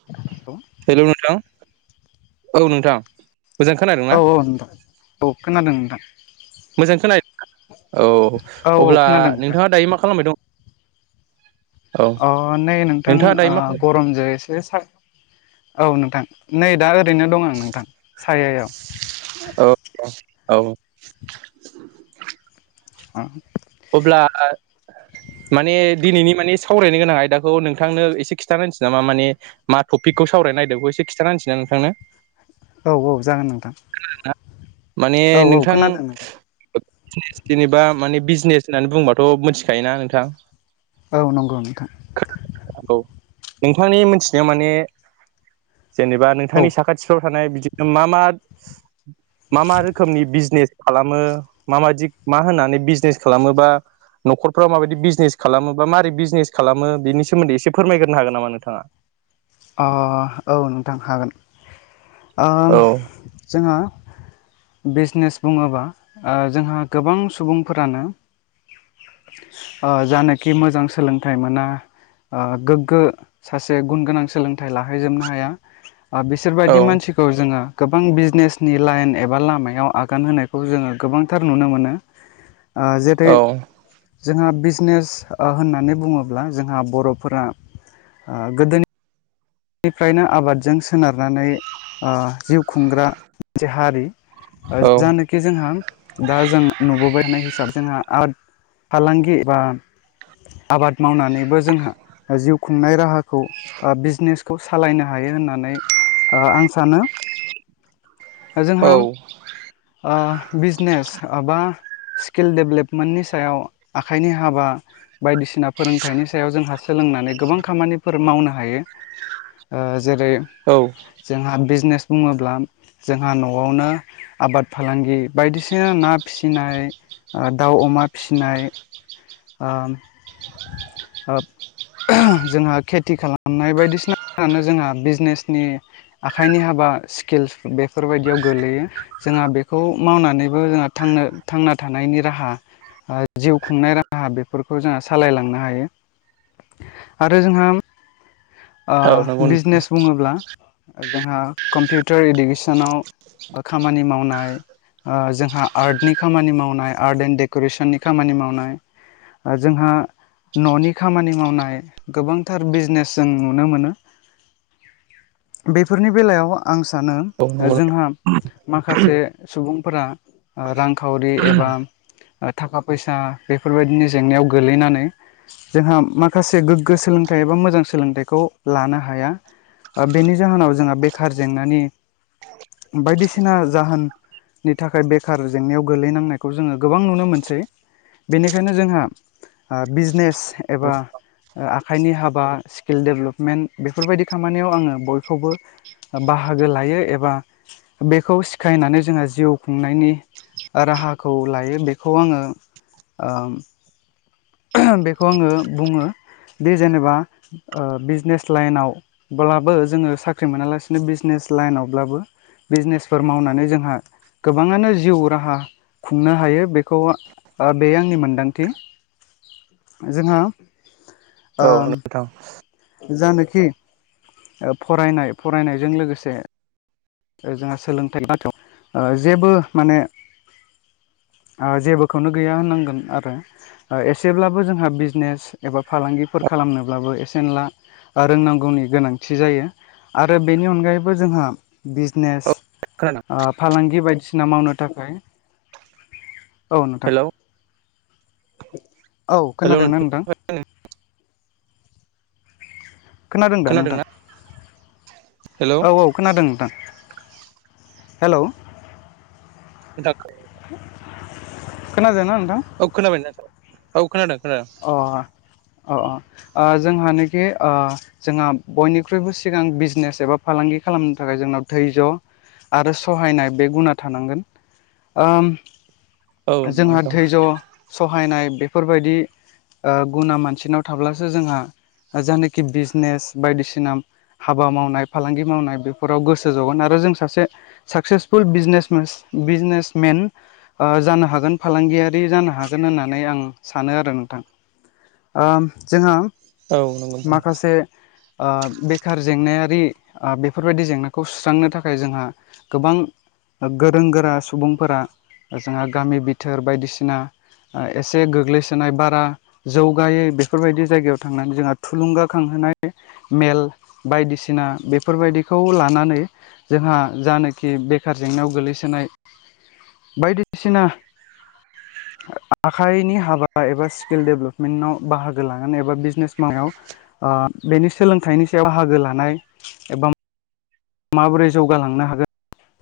[unintelligible] हेल' नोंथां औ नोंथां। मोजां खोनादोंना औ औ नोंथां औ खोनादों नोंथां। मोजां खोनाहैदोना औ अब्ला नोंथाङा दायो मा खालामबाय दं। औ अ नै नोंथां नोंथाङा दायो ओ मा खालाम गरमजों एसे सा औ नोंथां नै दा ओरैनो दं आं नोंथां सायायाव। ओ अ औ। आ अब्ला आ माने दिनैनि माने सावरायनो गोनां आयदाखौ नोंथांनो एसे खिथाना होनोसै नामा माने मा टपिकखौ सावरायनायदों बेखौ एसे खिथानाहोसै ना नोंथांनो। औ-औ जागोन नोंथां। खोनादों ना माने औ औ नोंथां खोनादों नोंथां जेनेबा माने बिजनेस होननानै बुंबाथ' मिथिखायोना नोंथां। औ नंगौ नोंथां। [unintelligible] ओ नोंथांनि मोनथिनायाव माने जेनेबा औ ओ नोंथांनि साखाथिफ्राव थानाय बिदिनो मा-मा मा मा रोखोमनि बिजनेस खालामो माबायदि मा होननानै बिजनेस खालामोबा न'खरफ्राव माबायदि बिजनेस खालामो बा माबारै बिजनेस खालामो बेनि सोमोन्दै एसे फोरमायग्रो हागोन नामा नोंथाङा। अ औ नोंथां हागोन। ओम औ जोंहा बिजनेस बुङोबा ओ जोंहा गोबां सुबुंफोरानो ओ जानोाखि मोजां सोलोंथाइ मोना आं गोग्गो सासे गुन गोनां सोलोंथाइ लाहैजोबनो हाया औ बिसोरबायदि मानसि खौ जोङो गोबां बिजनेसनि लाइन एबा लामायाव आगान होनायखौ जोङो गोबांथार नुनो मोनो। [inaudible] आं जेथै औ जोंहा बिजनेस ओ होननानै बुङोब्ला जोंहा बर'फोरा आ गोदोनि निफ्रायनो आबादजों सोनारनानै जिउ खुंग्रा मोनसे हारि। औ जानो जोंहा दा जों नुबोबाय थानाय हिसाबै जोंहा आर्ट फालांगि बा आबाद मावनानैबो जोंहा जिउ खुंनाय राहाखौ बिजनेस खौ सालायनो हायो होननानै ओ आं सानो। जोंहा औ आ बिजनेस ओ बा स्किल डेभेलपमेन्टनि सायाव आखाइनि हाबा बायदिसिना फोरोंथाइनि सायाव जोंहा सोलोंनानै गोबां खामानिफोर मावनो हायो। जेरै औ। जोंहा बिजनेस बुङोब्ला जोंहा न'आवनो आबाद फालांगि बायदिसिना ना फिसिनाय, दाउ, अमा फिसिनाय, आं ओब जोंहा खेथि खालामनाय बायदिसिनाफोरानो जोंहा बिजनेसनि आखाइनि हाबा स्किल्स बेफोरबायदियाव गोग्लैयो। जोंहा बेखौ मावनानैबो जोंहानो थांना थानायनि राहा जिउ खुंनाय रा हा बेफोरखौ जोंहा सालायलांनो हायो। आरो जोंहा औ नंगौ आं बिजनेस बुङोब्ला जोंहा कम्पिउटार इडुकेसनाव खामानि मावनाय आं जोंहा आर्टनि खामानि मावनाय आर्ट एन्ड डेक'रेसननि खामानि मावनाय। जोंहा न'नि खामानि मावनाय गोबांथार बिजनेस जों नुनो मोनो। बेफोरनि बेलायाव आं सानो औ नंगौ जोंहा। माखासे सुबुंफोरा रांखावरि एबा। थाखा फैसा बेफोरबायदिनि जेंनायाव गोगलैनानै जोंहा माखासे गोग्गो सोलोंथाइ एबा मोजां सोलोंथाइखौ लानो हाया। बेनि जाहोनाव जोंहा बेखार जेंनानि बायदिसिना जाहोन। नि थाखाय बेखार जेंनायाव गोलैनांनायखौ जोङो गोबां नुनो मोनसै। बेनिखायनो जोंहा ओ बिजनेस एबा आखाइनि हाबा स्किल दडेभेलपमेन्ट बेफोरबायदि खामानियाव आङो बयखौबो बाहागो लायो एबा बेखौ सिखायनानै जोंहा जिउ खुंनायनि राहाखौ लायो बेखौ आङो ओ बेखौ आङो बुङो बे जेनेबा बिजनेस लाइनावब्लाबो जोङो साख्रि मोनालासिनो बिजनेस लाइनावब्लाबो बिजनेसफोर मावनानै जोंहा गोबाङानो जिउ राहा खुंनो हायो बेखौ बे आंनि मोन्दांथि जोंहा औ ओ नोंथां जानोखि फरायनाय फरायनायजों लोगोसे जोंहा सोलोंथाइ बाथायाव जेबो माने आं जेबोखौनो गैया होननांगोन आरो। एसेब्लाबो जोंहा बिजनेस एबा फालांगिफोर खालामनोब्लाबो एसे एनला रोंनांगौनि गोनांथि जायो। आरो बेनि अनगायैबो जोंहा बिजनेस औ खोनादों आ फालांगि बायदिसिना मावनो थाखाय औ नोंथां हेलौ औ खोनादोंना नोंथां खोनादों दा नोंथां खोनादोंना हेलौ औ औ खोनादों नोंथां हेल'। [unintelligible] खोनदों ना नोंथां? औ खोनाबाय नोंथां औ खोनादों खोनादों। अ अ आं जोंहानिखि आ जोंहा बयनिख्रुइबो सिगां बिजनेस एबा फालांगि खालामनो थाखाय जोंनाव थैज' आरो सहायनाय बे गुना थानांगोन आम औ नंगौ जोंहा नोंथां धैज्य' सहायनाय बेफोरबायदि आ गुना मानसिनाव थाब्लासो जोंहा जायानखि बिजनेस बायदिसिना हाबा मावनाय फालांगि मावनाय बेफोराव गोसो जगोन आरो जों सासे सक्सेसफुलने बिजनेसमेन आ जानो हागोन फालांगियारि जानो हागोन होननानै आं सानो आरो नों थां आम जोंहा औ नंगौ नोंथां माखासे आ बेखार जेंनायारि बेफोरबायदि जेंनाखौ सुस्रांनो थाखाय जोंहा गोबां गोरों गोरा सुबुंफोरा जोंहा गामि बिथोर बायदिसिना एसे गोग्लैसोनाय बा आ जौगायो बेफोरबायदि जायगायाव थांनानै जोंहा थुलुंगाखांहोनाय मेल बायदिसिना बेफोरबायदिखौ लानानै जोंहा जानाखि बेखार जेंनायाव गोग्लैसोनाय बायदिसिना आखाइनि हाबा एबा स्किल डेभेलपमेन्टाव बाहागो लागोन एबा बिजनेस मायाव आ बेनि सोलोंथाइनि सायाव बाहागो लानाय एबा माबोरै जौगालांनो हागोन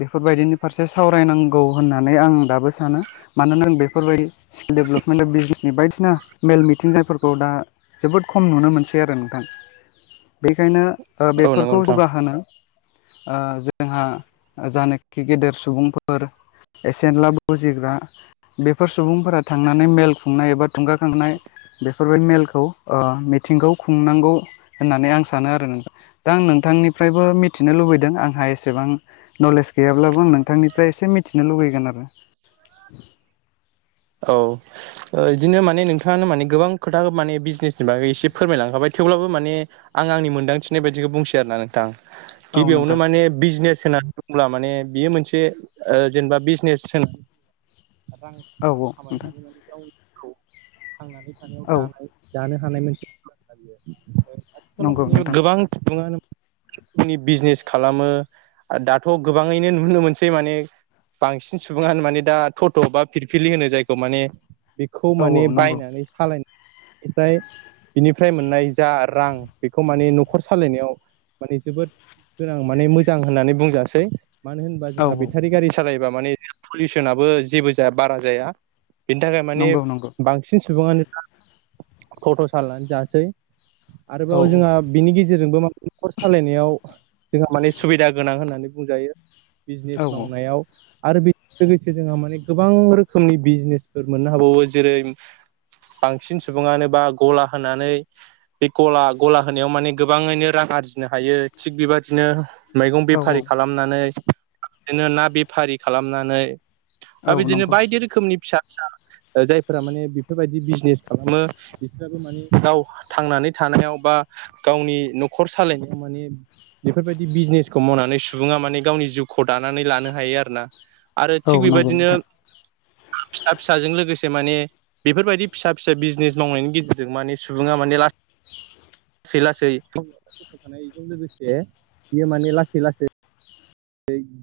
बेफोरबायदिनि फारसे सावरायनांगौ होननानै आं दाबो सानो मानोना आ बेफोरबायदि स्किल डेभलपमेन्ट बिजनेसनि बायदिसिना मेल मिथिं जायफोरखौ दा जोबोद खम नुनो मोनसै आरो नोंथां बेखायनो औ नंगौ बेफोरखौ नोंथां जौगाहोनो जोंहा जानाखि गेदेर सुबुंफोर एसेब्लाबो बुजिग्रा बेफोर सुबुंफोरा थांनानै मेल खुंनाय एबा थुंगाखांनाय बेफोरबायदि मेलखौ मिथिंखौ खुंनांगौ होननानै आं सानो आरो नों दा आं नोंथांनिफ्रायबो मि थिनो लुबैदों आंहा एसेबां नलेज गैयाब्लाबो आं नोंथांनिफ्राय एसे मिथिनो लुुबैगोन आरो औ ओ बिदिनो माने नोंथाङानो माने गोबां खोथा माने बिजनेसनि बागै एसे फोरमायलांखाबाय थेवब्लाबो माने आं आंनि मोन्दांथिनाय बायदिखौ बुंसै आरोना नोंथां औ नोंथां गिबियावनो माने बिजनेस सोनानै दंब्ला माने बियो मोनसे ओ जेनेबा बिजनेस होनानै औ रां औ नोंथां खामायनानै माने गावनिखौ थांनानै थानायाव औ दानाय जानो हानाय मोनसे बियो आथिखालाव नंगौ माने नोंथां गोबां सुबुङानो नि बिजनेस खालामो दाथ' गोबाङैनो नुनो मोनसै माने बांसिन सुबुङानो माने दा थटट' बा फिरफिलि होनो जायखौ माने बेखौ औ माने औ नंगौ बायनानै सालायनाय निफ्राय बिनिफ्राय मोननाय जा रां बेखौ माने न'खर सालायनायाव माने जोबोद गोनां माने मोजां होननानै बुंजासै मानो होनबा औ जोंहा औ बेटारि गारि सालायोबा माने जों पलिउसनाबो जेबो जाया बारा जाया बेनि थाखाय माने नंगौ नंगौ बांसिन सुबुङानो फट' सालनानै जासै औ आरोबाव जोंहा बिनि गेजेरजोंबो न'खर सालायनायाव जोंहा माने सुबिदा गोनां होननानै बुंजायो बिजनेस औ मावनायाव आरो बेजों लोगोसे जोंहा माने गोबां रोखोमनि बिजनेसफोर मोननो हाबावो जेरै बांसिन सुबुंङानो बा गला होनानै बे गला गला होनायाव माने गोबाङैनो रां आरजिनो हायो थिग बेबादिनो मैगं औ औ नंगौ बेफारि खालामनानै बिदिनो ना बेफारि खालामनानै दा औ बिदिनो बायदि रोखोमनि फिसा फिसा जायफोरा माने बेफोरबायदि बिजनेस खालामो बिाबो माने गाव थांनानै थानायाव बा गावनि न'खर सालायनायाव माने बेफोरबायदि बिजनेसखौ मावनानै सुंबुङा माने गावनि जिउखौ दानानै लानो हायो आरो ना आरो थिग नंगौ बेबायदिनो नोंथां फिसा फिसाजों लोगोसे माने बेफोरबायदि फिसा फिसा बिजनेस मावनायनि गेजेरजों माने सुबुंङा माने ला लासै लासै समनि फथ थानायजों लोगोसे बियो माने लासै लासै [unintelligible]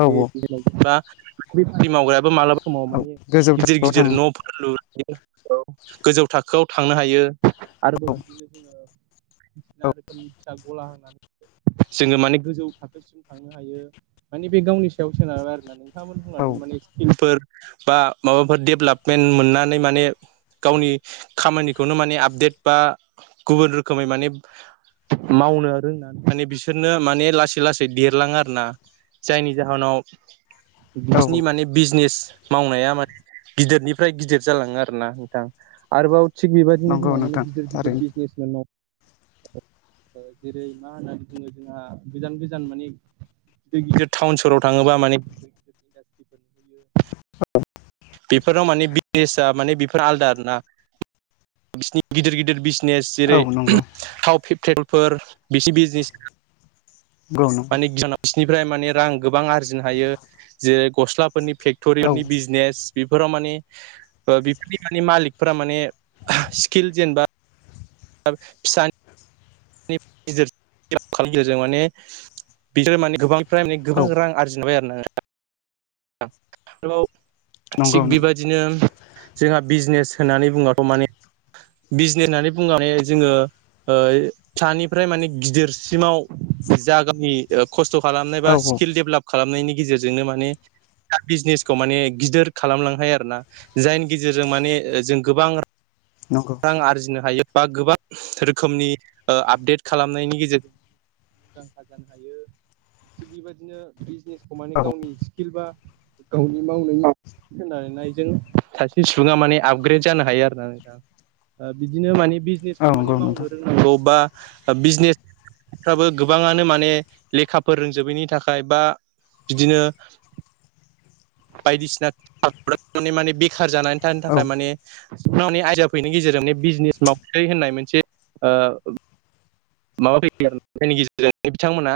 औ औ मावग्रायाबो मालाबा समाव औ माने गोजौ गिदिर थाखोआव गिदिर थाङो न लयो गोजौ थाखोआव थांनो हायो आरो बायदिसिना औ रोखोमनि फिसा गला होनानै जोंङो माने गोजौ थाखोसिम थांनो हायो माने बे गावनि सायाव सोनाराय आरो ना नोंथांमोना बुंना औ दं माने स्किलफोर बा माबाफोर डेभेलपमेन्ट मोननानै माने गावनि खामानिखौनो माने आपडेट बा गुबुन रोखोमै माने मावनो रोंनानै माने बिसोरनो माने लासै लासै देरलाङो आरो ना जायनि जाहोनाव बिसिनि औ माने बिजनेस मावनाया मे गिदिरनिफ्राय गिदिर जालांङो आरो ना नोंथां आरोबाव थिग बेबायदिनो नंगौ जोंहा माने नोंथां गिदिर गिदिर थारैनो बिजनेस जेरै मा होननानै बुंङो जोंहा गोजान गोजान माने गिदिर टाउन सहाव थांङोबा माने बेफोराव माने बेसआ माने बेफोर आलादा आर ना बिसिनि गिदिर गिदिर बिजनेस औ जेरै नंगौ थावेलफोर बिसिनि बिजनेस [unintelligible] नंगौ मानिक बिसोरनिफ्राय माने रां गोबां आरजिनो हायो जेरै गस्लाफोरनि औ फेक्टरिफोरनि बिजनेस बेफोराव माने बेफोरनि माने मालिकफोरा माने स्किल जेनेबा फिसानि गेजेरजों माने बिसोर माने गोबां फाइमानि औ गोबां रां आरजिनोबाय [unintelligible] आरो नोंङो थि नंगौ नों बेबाय बिदिनो जोंहा बिजनेस होननानै बुङाथ माने बिजनेस होननानै बुंनानै जोंङो फिसानिफ्राय माने गिदिरसिमाव जागि खस्थ खालामनाय औ बा औ स्किल डेभेलप खालामनायनि गेजेरजोंनो माने बिजनेसखौ माने गिदिर खालामलां हायो आरो ना जायनि गेजेरजों माने जों गोबां नंगौ रां आरजिनो हायो बा गोबां रोखोमनि आपडेट खालामनायनि गेजेरजों मुंदांखा जानो हायो थिग बेबायदिनो बिजनेसखौ मानिे औ गावनि स्किल बा गावनि मावनाय खोनानायजों सासे सुबुंङा माने आपग्रेड जानो हायो आरो ना नोंथां बिदिनो माने औ बिजनेसखौ मानिे नंगौ मावनो नोंथां रोंनांगौ बा बिजनेस फ्राबो गोबांङानो माने लेखाफोर रोंजोबैनि थाखाय बा बिदिनो बायदिसिना माने माने बेखार जानानै थानो औ थाखाय माने सिनि आयाफोरैनि गेजेरजोंनो बिजनेस मावै होननाय मोनसे माबा फैयो आरो जायनि गेजेरजों बिथांमोना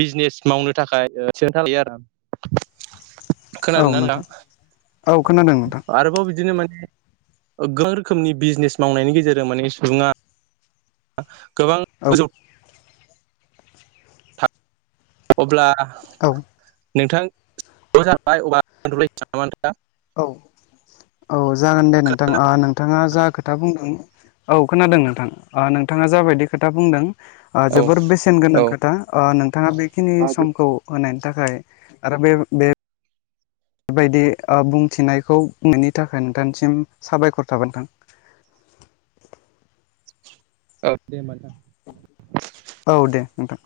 बिजनेस मावनो थाखाय सिरोनथा लायो आरो औ खोनादों ना होनां नोंथां औ खोनादों नोंथां आरोबाव बिदिनो माने गोबां रोखोमनि बिजिनेस मावनायनि गेजेर माने सुबुङा गोबां औ गोजौ अब्ला औ [unintelligible] औ औ जागोन दे नोंथां ओ नोंथाङा जा खोथा बुंदों औ खोनादों नोंथां ओ नोंथाङा जाबायदि खोथा बुंदों ओ औ जोबोर बेसेन गोनां औ खोथा ओ नोंथाङा बेखिनि समखौ होनायनि थाखाय आरो बे बे बेबायदि बुंथिनायखौ ननि थाखाय नोंथांसिम साबायखर थाबोनोंथां औ दे होनबा नोंथां औ दे नोंथां